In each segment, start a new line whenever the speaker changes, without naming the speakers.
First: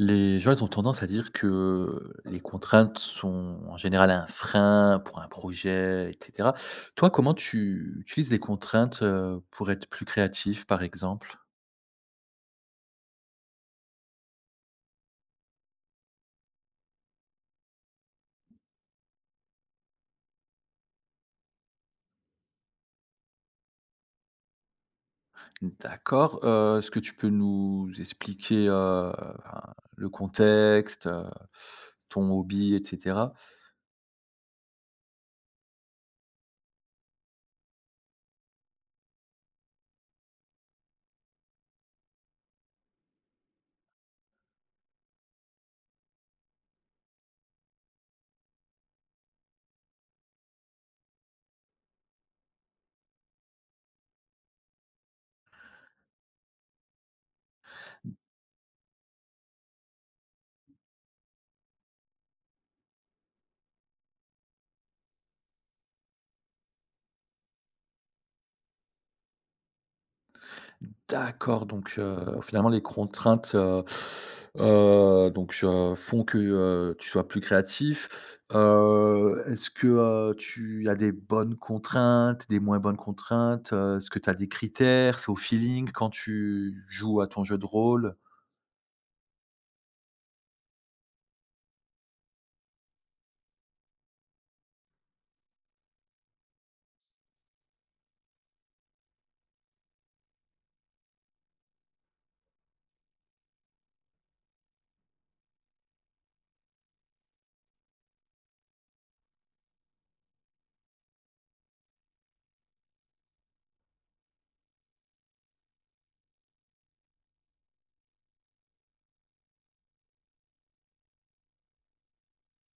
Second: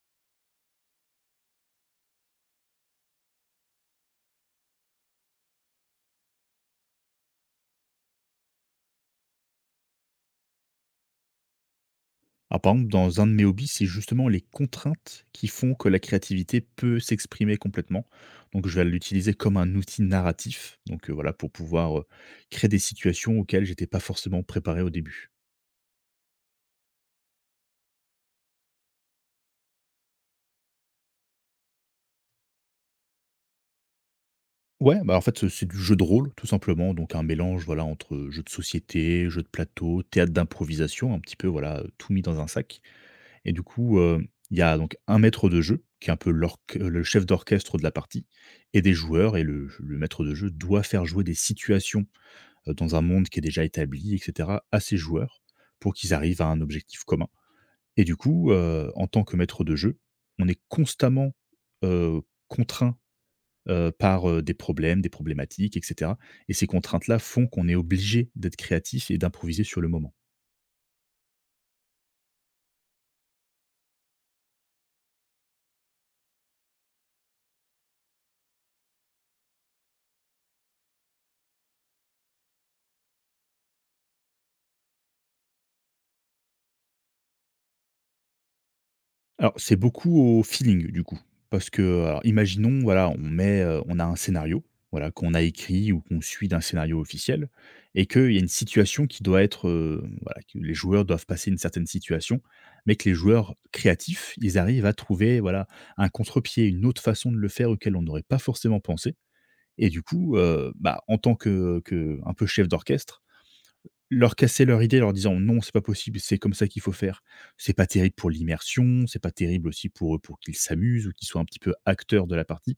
Les gens, ils ont tendance à dire que les contraintes sont en général un frein pour un projet, et cetera. Toi, comment tu utilises les contraintes, pour être plus créatif, par exemple?
Alors, par exemple, dans un de mes hobbies, c'est justement les contraintes qui font que la créativité peut s'exprimer complètement. Donc, je vais l'utiliser comme un outil narratif. Donc, voilà, pour pouvoir, créer des situations auxquelles j'étais pas forcément préparé au début.
D'accord, est-ce que tu peux nous expliquer, ben, le contexte, ton hobby, etc.
Ouais, bah, en fait, c'est du jeu de rôle, tout simplement. Donc, un mélange, voilà, entre jeu de société, jeu de plateau, théâtre d'improvisation, un petit peu, voilà, tout mis dans un sac. Et du coup, il y a donc un maître de jeu qui est un peu l'orc le chef d'orchestre de la partie et des joueurs et le maître de jeu doit faire jouer des situations, dans un monde qui est déjà établi et cetera à ses joueurs pour qu'ils arrivent à un objectif commun et du coup, en tant que maître de jeu, on est constamment, heu, contraint, par, des problèmes, des problématiques et cetera et ces contraintes-là font qu'on est obligé d'être créatif et d'improviser sur le moment.
D'accord, donc finalement les contraintes, donc font que, tu sois plus créatif. Est-ce que, tu as des bonnes contraintes, des moins bonnes contraintes? Est-ce que tu as des critères? C'est au feeling quand tu joues à ton jeu de rôle?
Alors, c'est beaucoup au feeling du coup, parce que alors imaginons, voilà, on a un scénario, voilà, qu'on a écrit ou qu'on suit d'un scénario officiel et qu'il y a une situation qui doit être, voilà, que les joueurs doivent passer une certaine situation, mais que les joueurs créatifs, ils arrivent à trouver, voilà, un contre-pied, une autre façon de le faire auquel on n'aurait pas forcément pensé et du coup, bah, en tant que un peu chef d'orchestre, leur casser leur idée leur disant: «Non, c'est pas possible, c'est comme ça qu'il faut faire». C'est pas terrible pour l'immersion, c'est pas terrible aussi pour, eux pour qu'ils s'amusent ou qu'ils soient un petit peu acteurs de la partie.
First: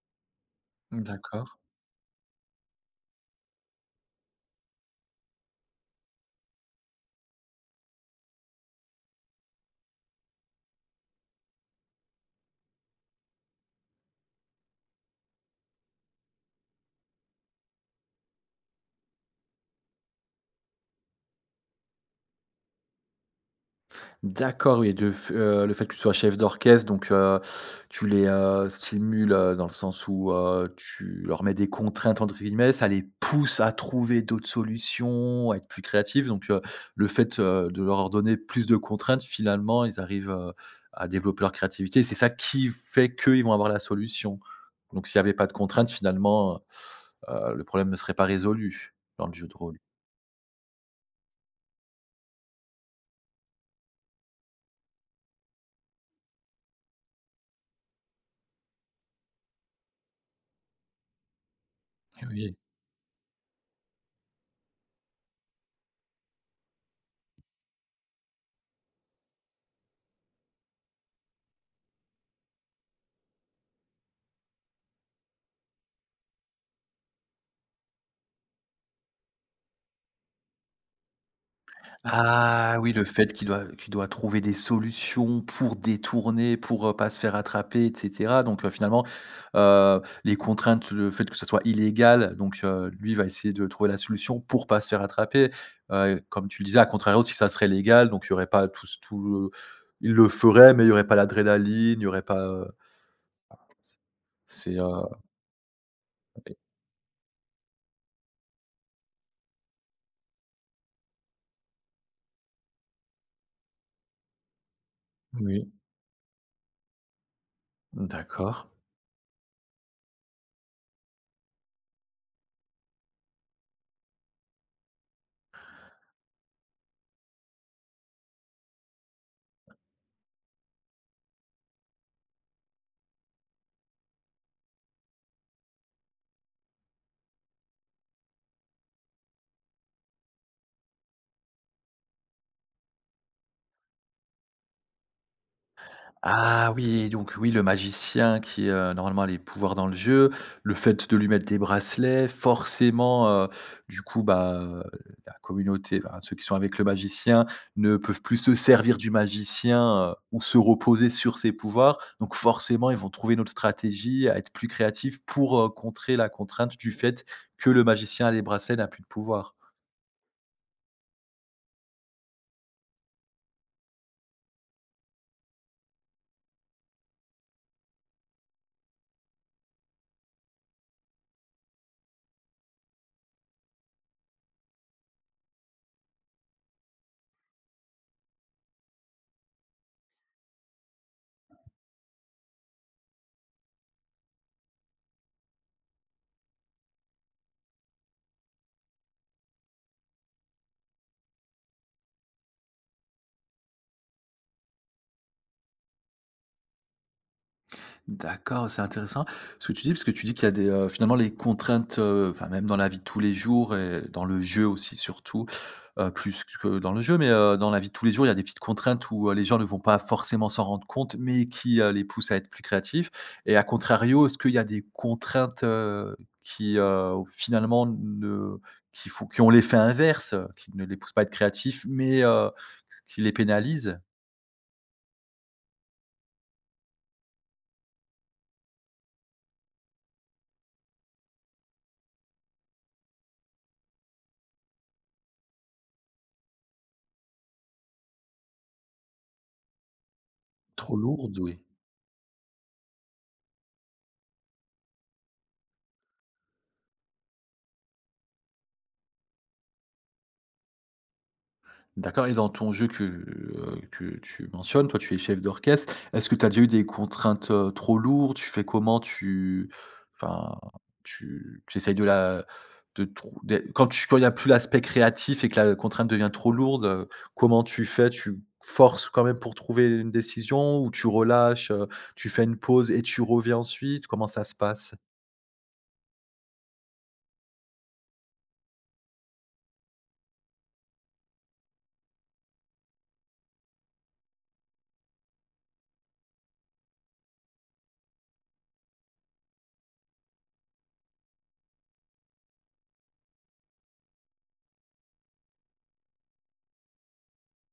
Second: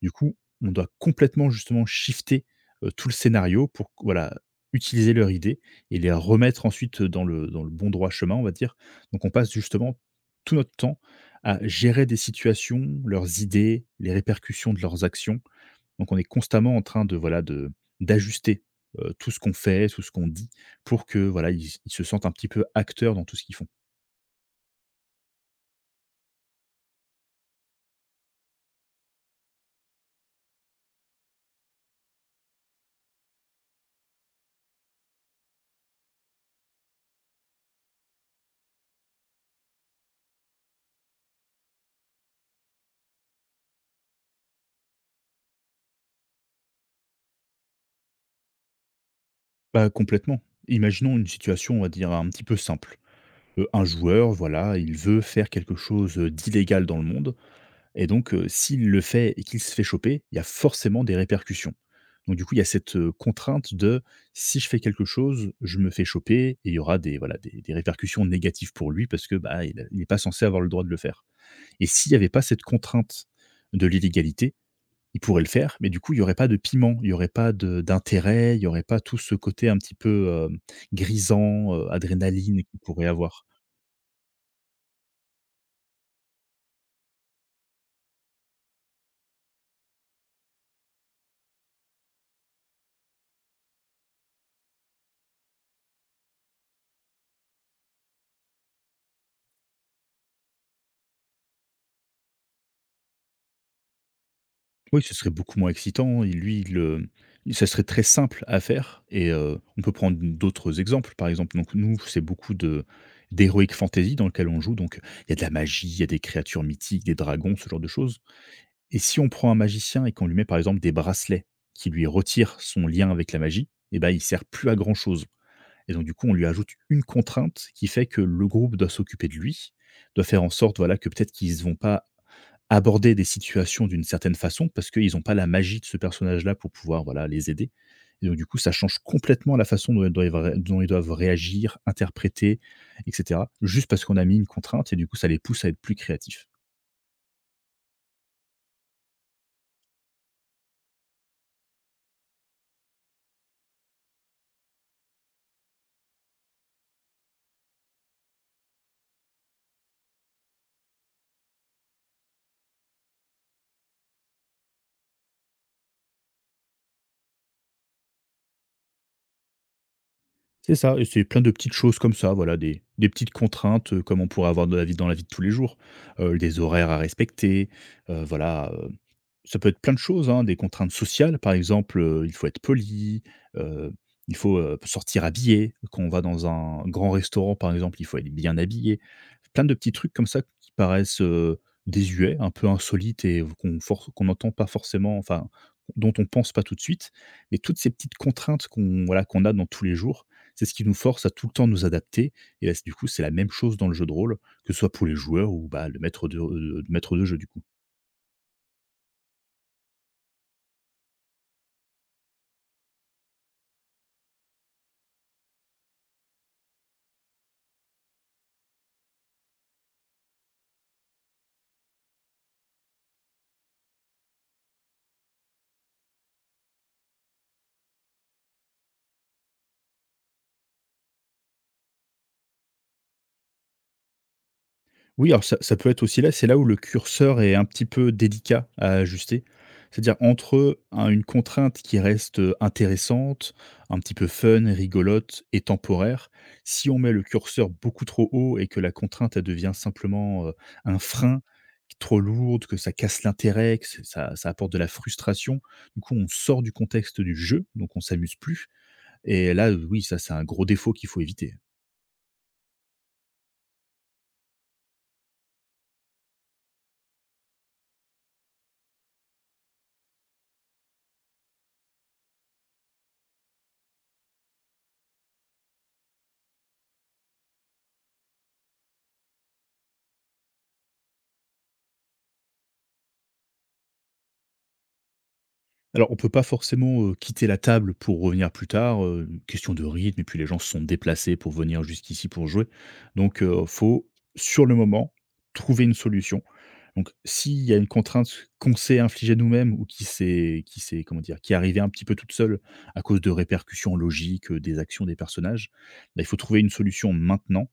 Du coup, on doit
D'accord.
complètement justement shifter, tout le scénario pour voilà, utiliser leur idée et les remettre ensuite, dans le bon droit chemin, on va dire. Donc on passe justement tout notre temps à gérer des situations, leurs idées, les répercussions de leurs actions donc on est constamment en train de voilà de d'ajuster, tout ce qu'on fait, tout ce qu'on dit pour que voilà, ils se sentent un petit peu acteurs dans tout ce qu'ils font.
D'accord, oui, de f le fait que tu sois chef d'orchestre, donc tu les, stimules, dans le sens où, tu leur mets «des contraintes» entre guillemets, ça les pousse à trouver d'autres solutions, à être plus créatifs, donc le fait, de leur donner plus de contraintes, finalement, ils arrivent, à développer leur créativité et c'est ça qui fait qu'ils vont avoir la solution. Donc s'il n'y avait pas de contraintes, finalement, le problème ne serait pas résolu dans le jeu de rôle.
Pas complètement. Imaginons une situation, on va dire un petit peu simple. Un joueur, voilà, il veut faire quelque chose, d'illégal dans le monde et donc s'il le fait et qu'il se fait choper, il y a forcément des répercussions. Donc du coup, il y a cette, contrainte de: «Si je fais quelque chose, je me fais choper» et il y aura des voilà, des répercussions négatives pour lui parce que, bah, il n'est pas censé avoir le droit de le faire. Et s'il n'y avait pas cette contrainte de l'illégalité, il pourrait le faire, mais du coup, il n'y aurait pas de piment, il n'y aurait pas de d'intérêt, il n'y aurait pas tout ce côté un petit peu, grisant, adrénaline
Ah
qu'il
oui, le
pourrait
fait
avoir.
qu'il doit trouver des solutions pour détourner, pour, pas se faire attraper et cetera. Donc, finalement, les contraintes, le fait que ce soit illégal, donc, lui va essayer de trouver la solution pour pas se faire attraper. Comme tu le disais, à contrario, si ça serait légal, donc il y aurait pas tout ce tout le il le ferait, mais il y aurait pas l'adrénaline, il y aurait pas, c'est,
Oui, ce serait beaucoup moins excitant, et lui, ça serait très simple à faire et on peut prendre d'autres exemples. Par exemple, donc nous, c'est beaucoup de d'heroic fantasy dans lequel on joue, donc il y a de la
oui,
magie, il y a des créatures mythiques, des dragons, ce genre de choses.
d'accord.
Et si on prend un magicien et qu'on lui met par exemple des bracelets qui lui retirent son lien avec la magie, eh ben il sert plus à grand chose. Et donc du coup, on lui ajoute une contrainte qui fait que le groupe doit s'occuper de lui, doit faire en sorte voilà que peut-être qu'ils ne vont pas aborder des situations d'une certaine façon parce qu'ils n'ont pas la magie de ce personnage-là pour pouvoir voilà les aider. Et donc du coup, ça change complètement la façon dont ils doivent, dont ils doivent réagir, interpréter, etc. Juste parce qu'on a mis une contrainte et du coup, ça les pousse à être plus créatifs.
Ah oui, donc oui, le magicien qui, normalement a les pouvoirs dans le jeu, le fait de lui mettre des bracelets, forcément, du coup, bah, la communauté, enfin ceux qui sont avec le magicien ne peuvent plus se servir du magicien, ou se reposer sur ses pouvoirs. Donc forcément, ils vont trouver une autre stratégie, à être plus créatifs pour, contrer la contrainte du fait que le magicien à les bracelets n'a plus de pouvoir.
C'est ça et c'est plein de petites choses comme ça, voilà, des petites contraintes, comme on pourrait avoir dans la vie de tous les jours. Des horaires à respecter, voilà, ça peut être plein de choses, hein, des contraintes sociales, par exemple, il faut être poli, heu, il faut, sortir habillé. Quand on va dans un grand restaurant, par exemple, il faut être bien habillé. Plein de petits trucs comme ça qui paraissent, désuets, un peu insolites et qu'on n'entend pas forcément, enfin, dont on pense pas tout de suite. Mais toutes ces petites contraintes qu'on voilà, qu'on a dans tous les jours, c'est ce qui nous force à tout le temps nous adapter et bah, c du coup, c'est la même chose dans le jeu de rôle, que ce soit pour les joueurs ou, bah, le maître de jeu, du coup.
D'accord, c'est intéressant ce que tu dis, parce que tu dis qu'il y a des, finalement les contraintes, enfin même dans la vie de tous les jours et dans le jeu aussi surtout, plus que dans le jeu, mais, dans la vie de tous les jours, il y a des petites contraintes où, les gens ne vont pas forcément s'en rendre compte, mais qui, les poussent à être plus créatifs et à contrario, est-ce qu'il y a des contraintes, qui, finalement ne qui font qui ont l'effet inverse, qui ne les poussent pas à être créatifs, mais, qui les pénalisent?
Oui, alors ça ça peut être aussi là, c'est là où le curseur est un petit peu délicat à ajuster. C'est-à-dire entre un une contrainte qui reste, intéressante, un petit peu fun, rigolote et temporaire, si on met le curseur beaucoup trop haut et que la contrainte, elle devient simplement,
Trop
un
lourdes,
frein,
oui.
trop lourde, que ça casse l'intérêt, que c'est ça ça apporte de la frustration. Du coup, on sort du contexte du jeu, donc on s'amuse plus et là, oui, ça, c'est un gros défaut qu'il faut éviter.
D'accord et dans ton jeu que tu mentionnes, toi, tu es chef d'orchestre. Est-ce que tu as déjà eu des contraintes, trop lourdes? Tu fais comment? Tu enfin, tu essayes de la de trou de quand tu quand il n'y a plus l'aspect créatif et que la contrainte devient trop lourde, comment tu fais? Tu forces quand même pour trouver une décision ou tu relâches, tu fais une pause et tu reviens ensuite? Comment ça se passe?
Alors, on peut pas forcément, quitter la table pour revenir plus tard, question de rythme et puis les gens se sont déplacés pour venir jusqu'ici pour jouer. Donc, faut sur le moment, trouver une solution. Donc s'il y a une contrainte qu'on s'est infligée nous-mêmes ou qui s'est comment dire? Qui est arrivée un petit peu toute seule à cause de répercussions logiques, des actions des personnages, bah, il faut trouver une solution maintenant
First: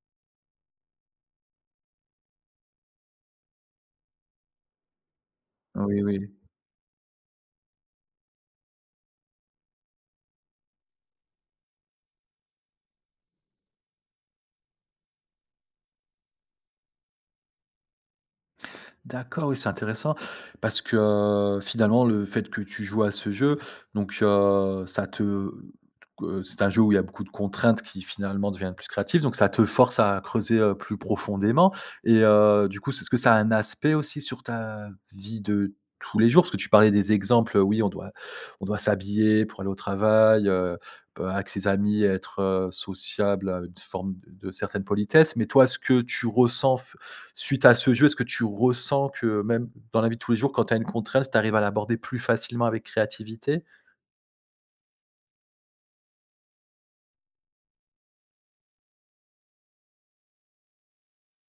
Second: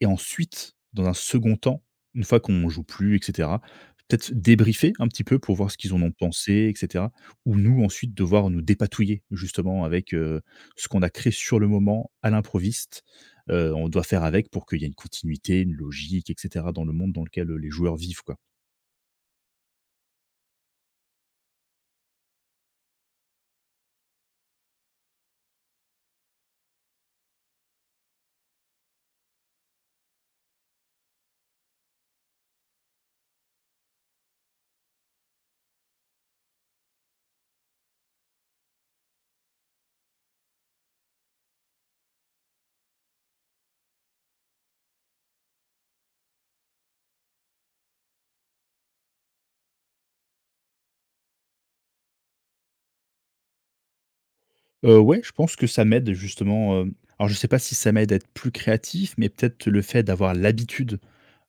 et ensuite, dans un second temps, une fois qu'on joue plus et cetera, peut-être débriefer un petit peu pour voir ce qu'ils en
Oui,
ont
oui.
pensé etc. Ou nous ensuite devoir nous dépatouiller justement avec, ce qu'on a créé sur le moment à l'improviste. On doit faire avec pour qu'il y ait une continuité, une logique et cetera dans le monde dans lequel, les joueurs vivent, quoi.
D'accord, oui, c'est intéressant parce que, finalement, le fait que tu joues à ce jeu, donc ça te c'est un jeu où il y a beaucoup de contraintes qui finalement deviennent plus créatives, donc ça te force à creuser, plus profondément et du coup, c'est est-ce que ça a un aspect aussi sur ta vie de tous les jours? Parce que tu parlais des exemples, oui, on doit s'habiller pour aller au travail, avec ses amis, être, sociable, une forme de certaine politesse, mais toi, ce que tu ressens suite à ce jeu, est-ce que tu ressens que même dans la vie de tous les jours, quand tu as une contrainte, tu arrives à l'aborder plus facilement avec créativité?
Ouais, je pense que ça m'aide justement, hem alors je sais pas si ça m'aide à être plus créatif, mais peut-être le fait d'avoir l'habitude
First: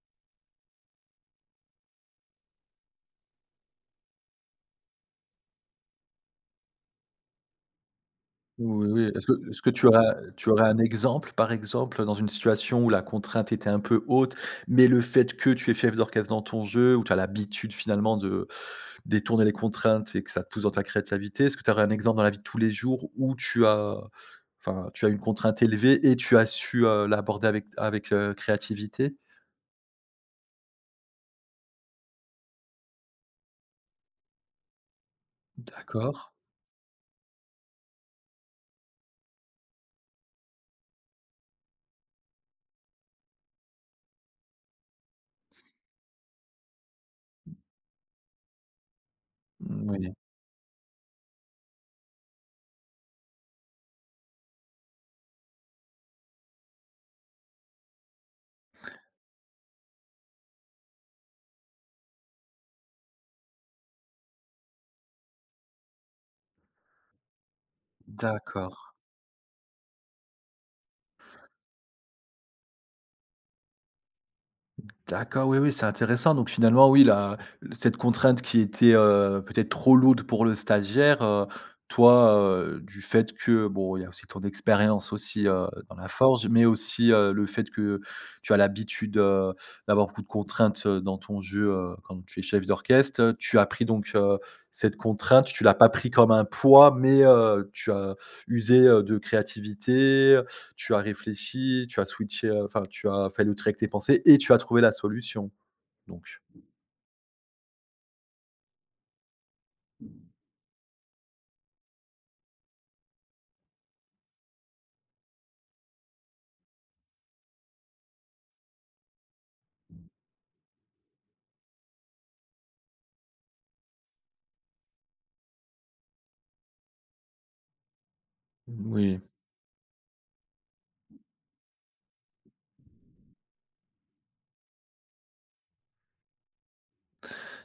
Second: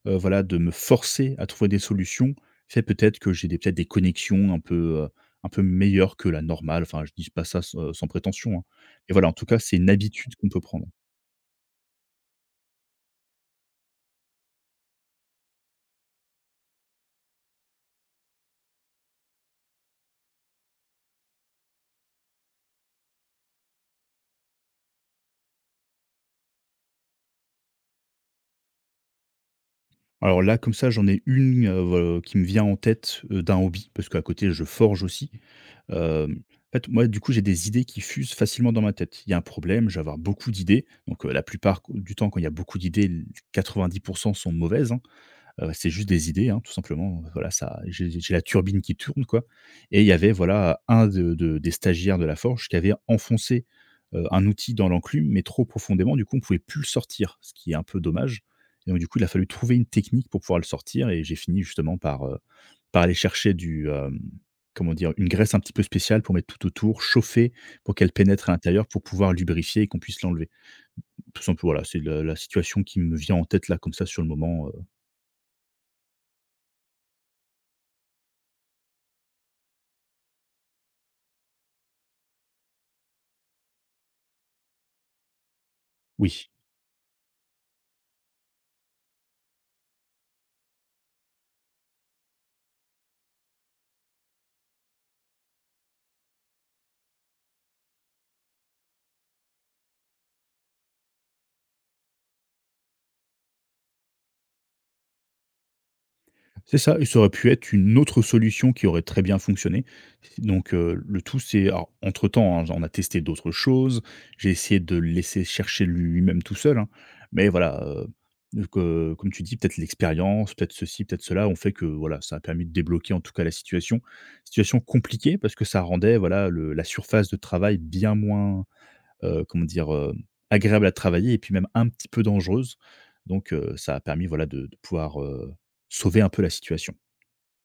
voilà, de me forcer à trouver des solutions, fait peut-être que j'ai des peut-être des connexions heu, un peu meilleures que la normale. Enfin, je dis pas ça s sans prétention, hein.
Oui, oui.
Mais
Est-ce
voilà, en
que
tout cas,
est-ce que
c'est
tu
une
as
habitude qu'on
tu
peut
aurais un
prendre.
exemple, par exemple, dans une situation où la contrainte était un peu haute, mais le fait que tu es chef d'orchestre dans ton jeu, où tu as l'habitude finalement de détourner les contraintes et que ça te pousse dans ta créativité, est-ce que tu aurais un exemple dans la vie de tous les jours où tu as enfin, tu as une contrainte élevée et tu as su, l'aborder avec, créativité?
Alors là, comme ça, j'en ai une, qui me vient en tête, d'un hobby, parce qu'à côté, je forge aussi.
D'accord.
Hem, en fait, moi, du coup, j'ai des idées qui fusent facilement dans ma tête. Il y a un problème, je vais avoir beaucoup d'idées. Donc, la plupart du temps, quand il y a beaucoup d'idées, l 90 sont mauvaises, hein. C'est juste des idées, hein, tout simplement, voilà, ça j'ai la turbine qui tourne, quoi et il y
Oui.
avait, voilà, un de des stagiaires de la forge qui avait enfoncé, un outil dans l'enclume, mais trop profondément, du coup, on pouvait plus le sortir, ce qui est un peu dommage et donc du coup, il a fallu trouver une technique pour pouvoir le sortir et j'ai fini justement par aller chercher du, comment dire? Une graisse un petit peu spéciale pour mettre tout autour, chauffer pour qu'elle pénètre à
D'accord.
l'intérieur, pour pouvoir lubrifier et qu'on puisse l'enlever. Tout simplement. Voilà, c'est la situation qui me vient en tête, là, comme ça, sur le moment,
D'accord, oui, oui, c'est intéressant. Donc finalement, oui, la cette contrainte qui était, peut-être trop lourde pour le stagiaire, toi, du fait que, bon, il y a aussi ton expérience aussi, dans la
oui.
forge, mais aussi, le fait que tu as l'habitude, d'avoir beaucoup de contraintes, dans ton jeu, quand tu es chef d'orchestre, tu as pris donc, cette contrainte, tu l'as pas pris comme un poids, mais, tu as usé, de créativité. Tu as réfléchi, tu as switché, enfin tu as fait le tri avec tes pensées et tu as trouvé la solution, donc.
C'est ça et ça aurait pu être une autre solution qui aurait très bien fonctionné. Donc le tout c'est alors entre temps, hein, on a testé d'autres choses, j'ai essayé de le laisser chercher lui-même tout seul, hein. Mais voilà, donc comme tu dis, peut-être l'expérience, peut-être ceci, peut-être cela, ont fait que voilà, ça a permis de débloquer en tout cas la situation. Situation compliquée parce que ça rendait voilà le la surface de travail bien moins
Oui,
comment dire? Agréable à travailler et puis même un petit peu dangereuse. Donc ça a permis voilà de pouvoir, sauver un peu la situation.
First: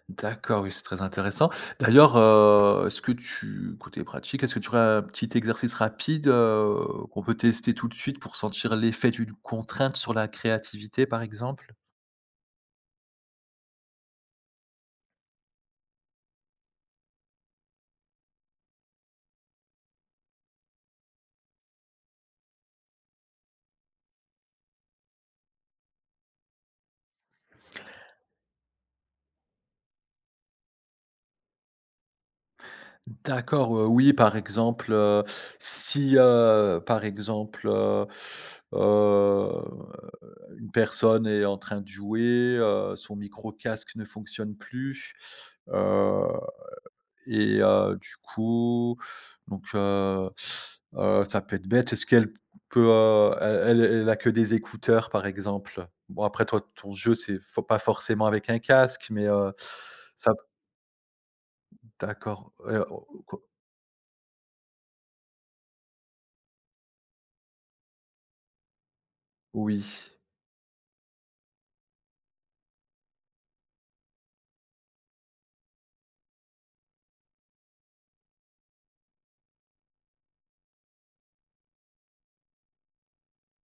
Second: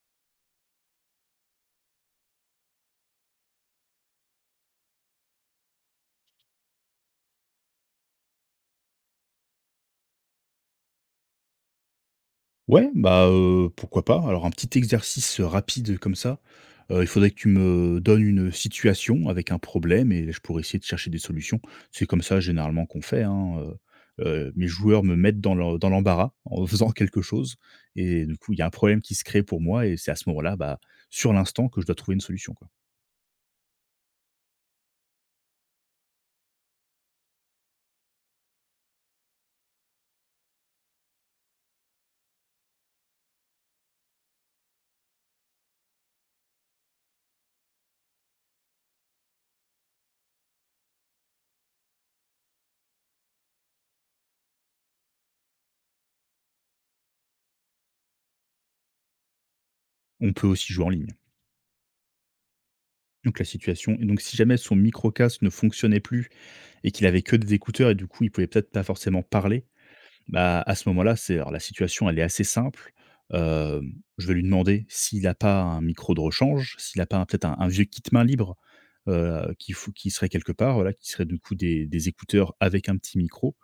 d'accord, oui, c'est très intéressant. D'ailleurs, est-ce que tu côté pratique, est-ce que tu aurais un petit exercice rapide, qu'on peut tester tout de suite pour sentir l'effet d'une contrainte sur la créativité, par exemple?
Ouais, bah, pourquoi pas? Alors un petit exercice, rapide comme ça. Il faudrait que tu me donnes une situation avec un problème et je pourrais essayer de chercher des solutions. C'est comme ça généralement qu'on fait, hein. Mes joueurs me mettent dans l'embarras en faisant quelque chose et du coup, il y a un problème qui se crée pour moi et c'est à ce moment-là, bah, sur l'instant que je dois trouver une solution, quoi.
D'accord, oui, par exemple, si, par exemple, heu, une personne est en train de jouer, son micro casque ne fonctionne plus, heu et du coup donc ça peut être bête. Est-ce qu'elle peut, elle a que des écouteurs, par exemple? Bon, après toi, ton jeu, c'est faut pas forcément avec un casque, mais
On
ça
peut aussi jouer en ligne.
d'accord,
Donc la situation et donc si jamais son microcasque ne fonctionnait plus et qu'il avait que des écouteurs et du coup, il pouvait peut-être pas forcément parler,
oui.
bah, à ce moment-là, c'est alors la situation, elle est assez simple. Je vais lui demander s'il n'a pas un micro de rechange, s'il n'a pas un peut-être un vieux kit main libre, qui serait quelque part, voilà, qui serait du coup des écouteurs avec un petit micro,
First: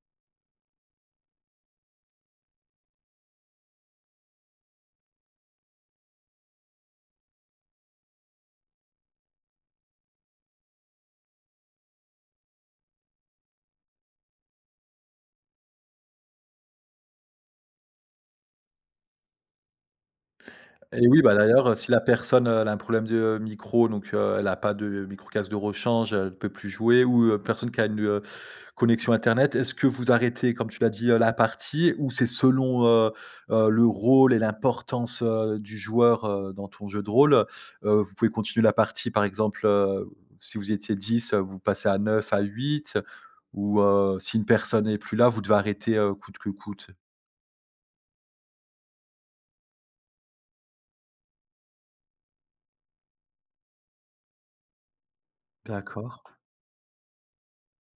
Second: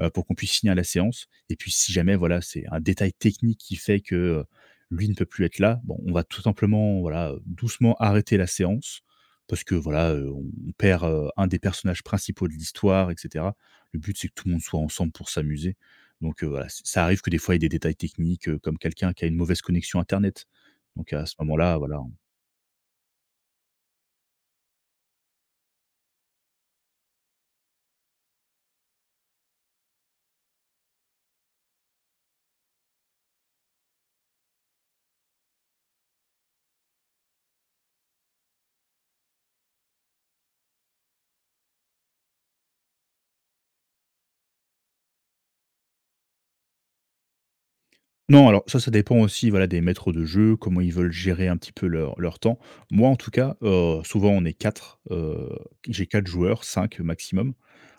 pour qu'on puisse finir la séance et puis si jamais, voilà, c'est un détail technique qui fait que, lui ne peut plus être là, bon, on va tout simplement, voilà, doucement arrêter la séance parce que, voilà, on perd, un des personnages principaux de l'histoire et cetera. Le but, c'est que tout le monde soit ensemble pour s'amuser. Donc voilà, ç ça arrive que des fois, il y ait des détails techniques, comme quelqu'un qui a une mauvaise connexion internet.
Et
Donc
oui,
à ce
bah, d'ailleurs,
moment-là,
si
voilà.
la personne, elle a un problème de, micro, donc elle a pas de micro casque de rechange, elle ne peut plus jouer ou, personne qui a une, connexion internet, est-ce que vous arrêtez, comme tu l'as dit, la partie ou c'est selon, le rôle et l'importance, du joueur, dans ton jeu de rôle? Vous pouvez continuer la partie, par exemple, si vous étiez 10, vous passez à 9, à 8. Ou, si une personne n'est plus là, vous devez arrêter, coûte que coûte?
Non, alors ça dépend aussi, voilà, des maîtres de jeu, comment ils veulent gérer un petit peu leur temps. Moi, en tout cas, souvent on est 4, j'ai 4
D'accord.
joueurs, 5 maximum.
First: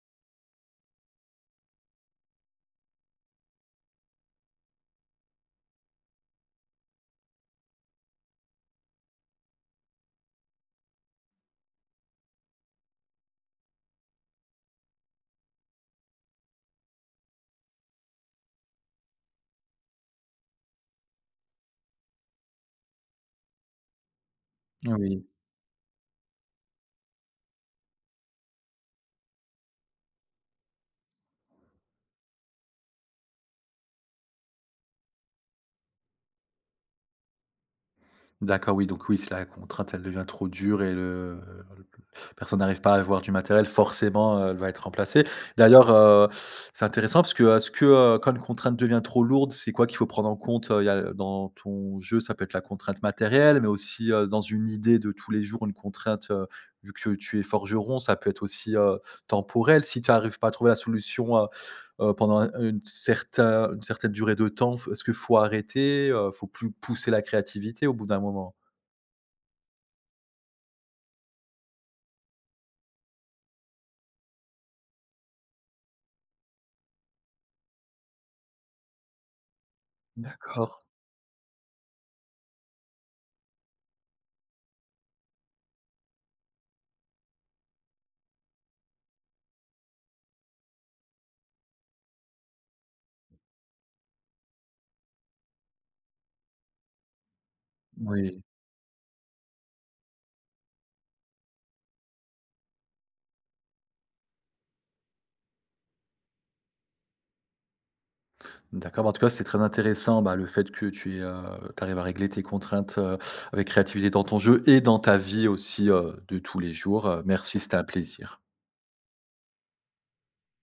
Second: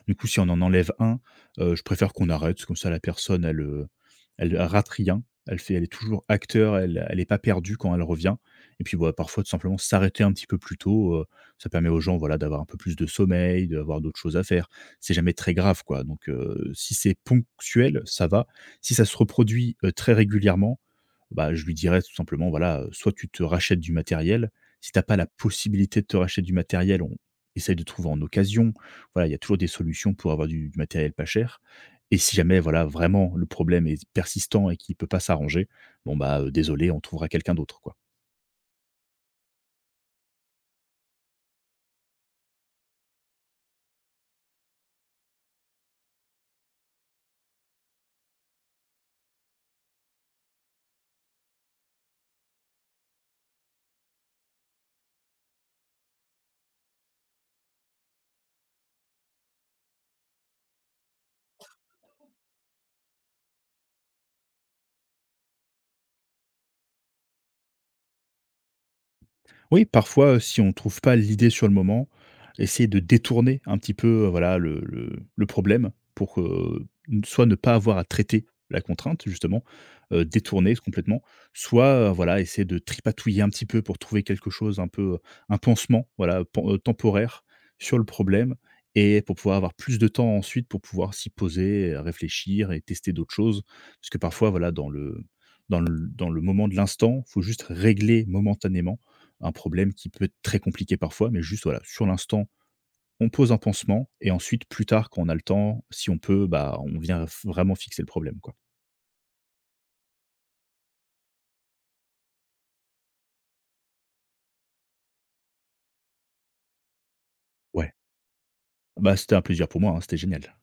Du coup, si on en enlève un, je préfère qu'on arrête, comme ça la personne elle, elle rate rien, elle est toujours acteur, elle est pas perdue quand elle revient et puis, voilà, parfois tout simplement s'arrêter un petit peu plus tôt, ça permet aux gens, voilà, d'avoir un peu plus de sommeil, d'avoir d'autres choses à faire. C'est jamais très grave quoi, donc si c'est ponctuel, ça va. Si ça se reproduit, très régulièrement, bah, je lui dirais tout simplement, voilà, soit tu te rachètes du matériel. Si t'as pas
Oui.
la possibilité de te racheter du matériel, on essaye de trouver en occasion. Voilà, il y a toujours des solutions pour avoir du matériel pas cher et si jamais, voilà, vraiment le problème est persistant et qu'il peut pas s'arranger, bon, bah, désolé, on trouvera quelqu'un d'autre, quoi.
D'accord, oui, donc oui, si la contrainte, elle devient trop dure et le- personne n'arrive pas à avoir du matériel, forcément, elle va être remplacée. D'ailleurs, c'est intéressant parce que est-ce que, quand une contrainte devient trop lourde, c'est quoi qu'il faut prendre en compte? Il y a dans ton jeu, ça peut être la contrainte matérielle, mais aussi, dans une idée de tous les jours, une contrainte, vu que tu es forgeron, ça peut être aussi, temporel. Si tu n'arrives pas à trouver la solution, pendant une certaine durée de temps, f est-ce que faut arrêter? Faut plus pousser la créativité au bout d'un moment?
Oui, parfois, si on ne trouve pas l'idée sur le moment, essayer de détourner un petit peu, voilà, le problème pour que, soit ne pas avoir à traiter la contrainte justement,
D'accord,
détourner complètement, soit, voilà, essayer de tripatouiller un petit peu pour trouver quelque chose un peu, un pansement, voilà, pan temporaire sur le problème et pour pouvoir avoir plus de temps ensuite pour pouvoir s'y poser, réfléchir et tester d'autres choses. Parce que parfois, voilà, dans le moment de l'instant, il faut juste régler
oui.
momentanément un problème qui peut être très compliqué parfois, mais juste voilà, sur l'instant, on pose un pansement et ensuite, plus tard, quand on a le temps, si on peut, bah, on vient vraiment fixer le problème, quoi.
D'accord, bah, en tout cas, c'est très intéressant, bah, le fait que tu es, tu arrives à régler tes contraintes, avec créativité dans ton jeu et dans ta vie aussi, de tous les jours. Merci, c'était un
Ouais,
plaisir.
bah, c'était un plaisir pour moi, hein, c'était génial.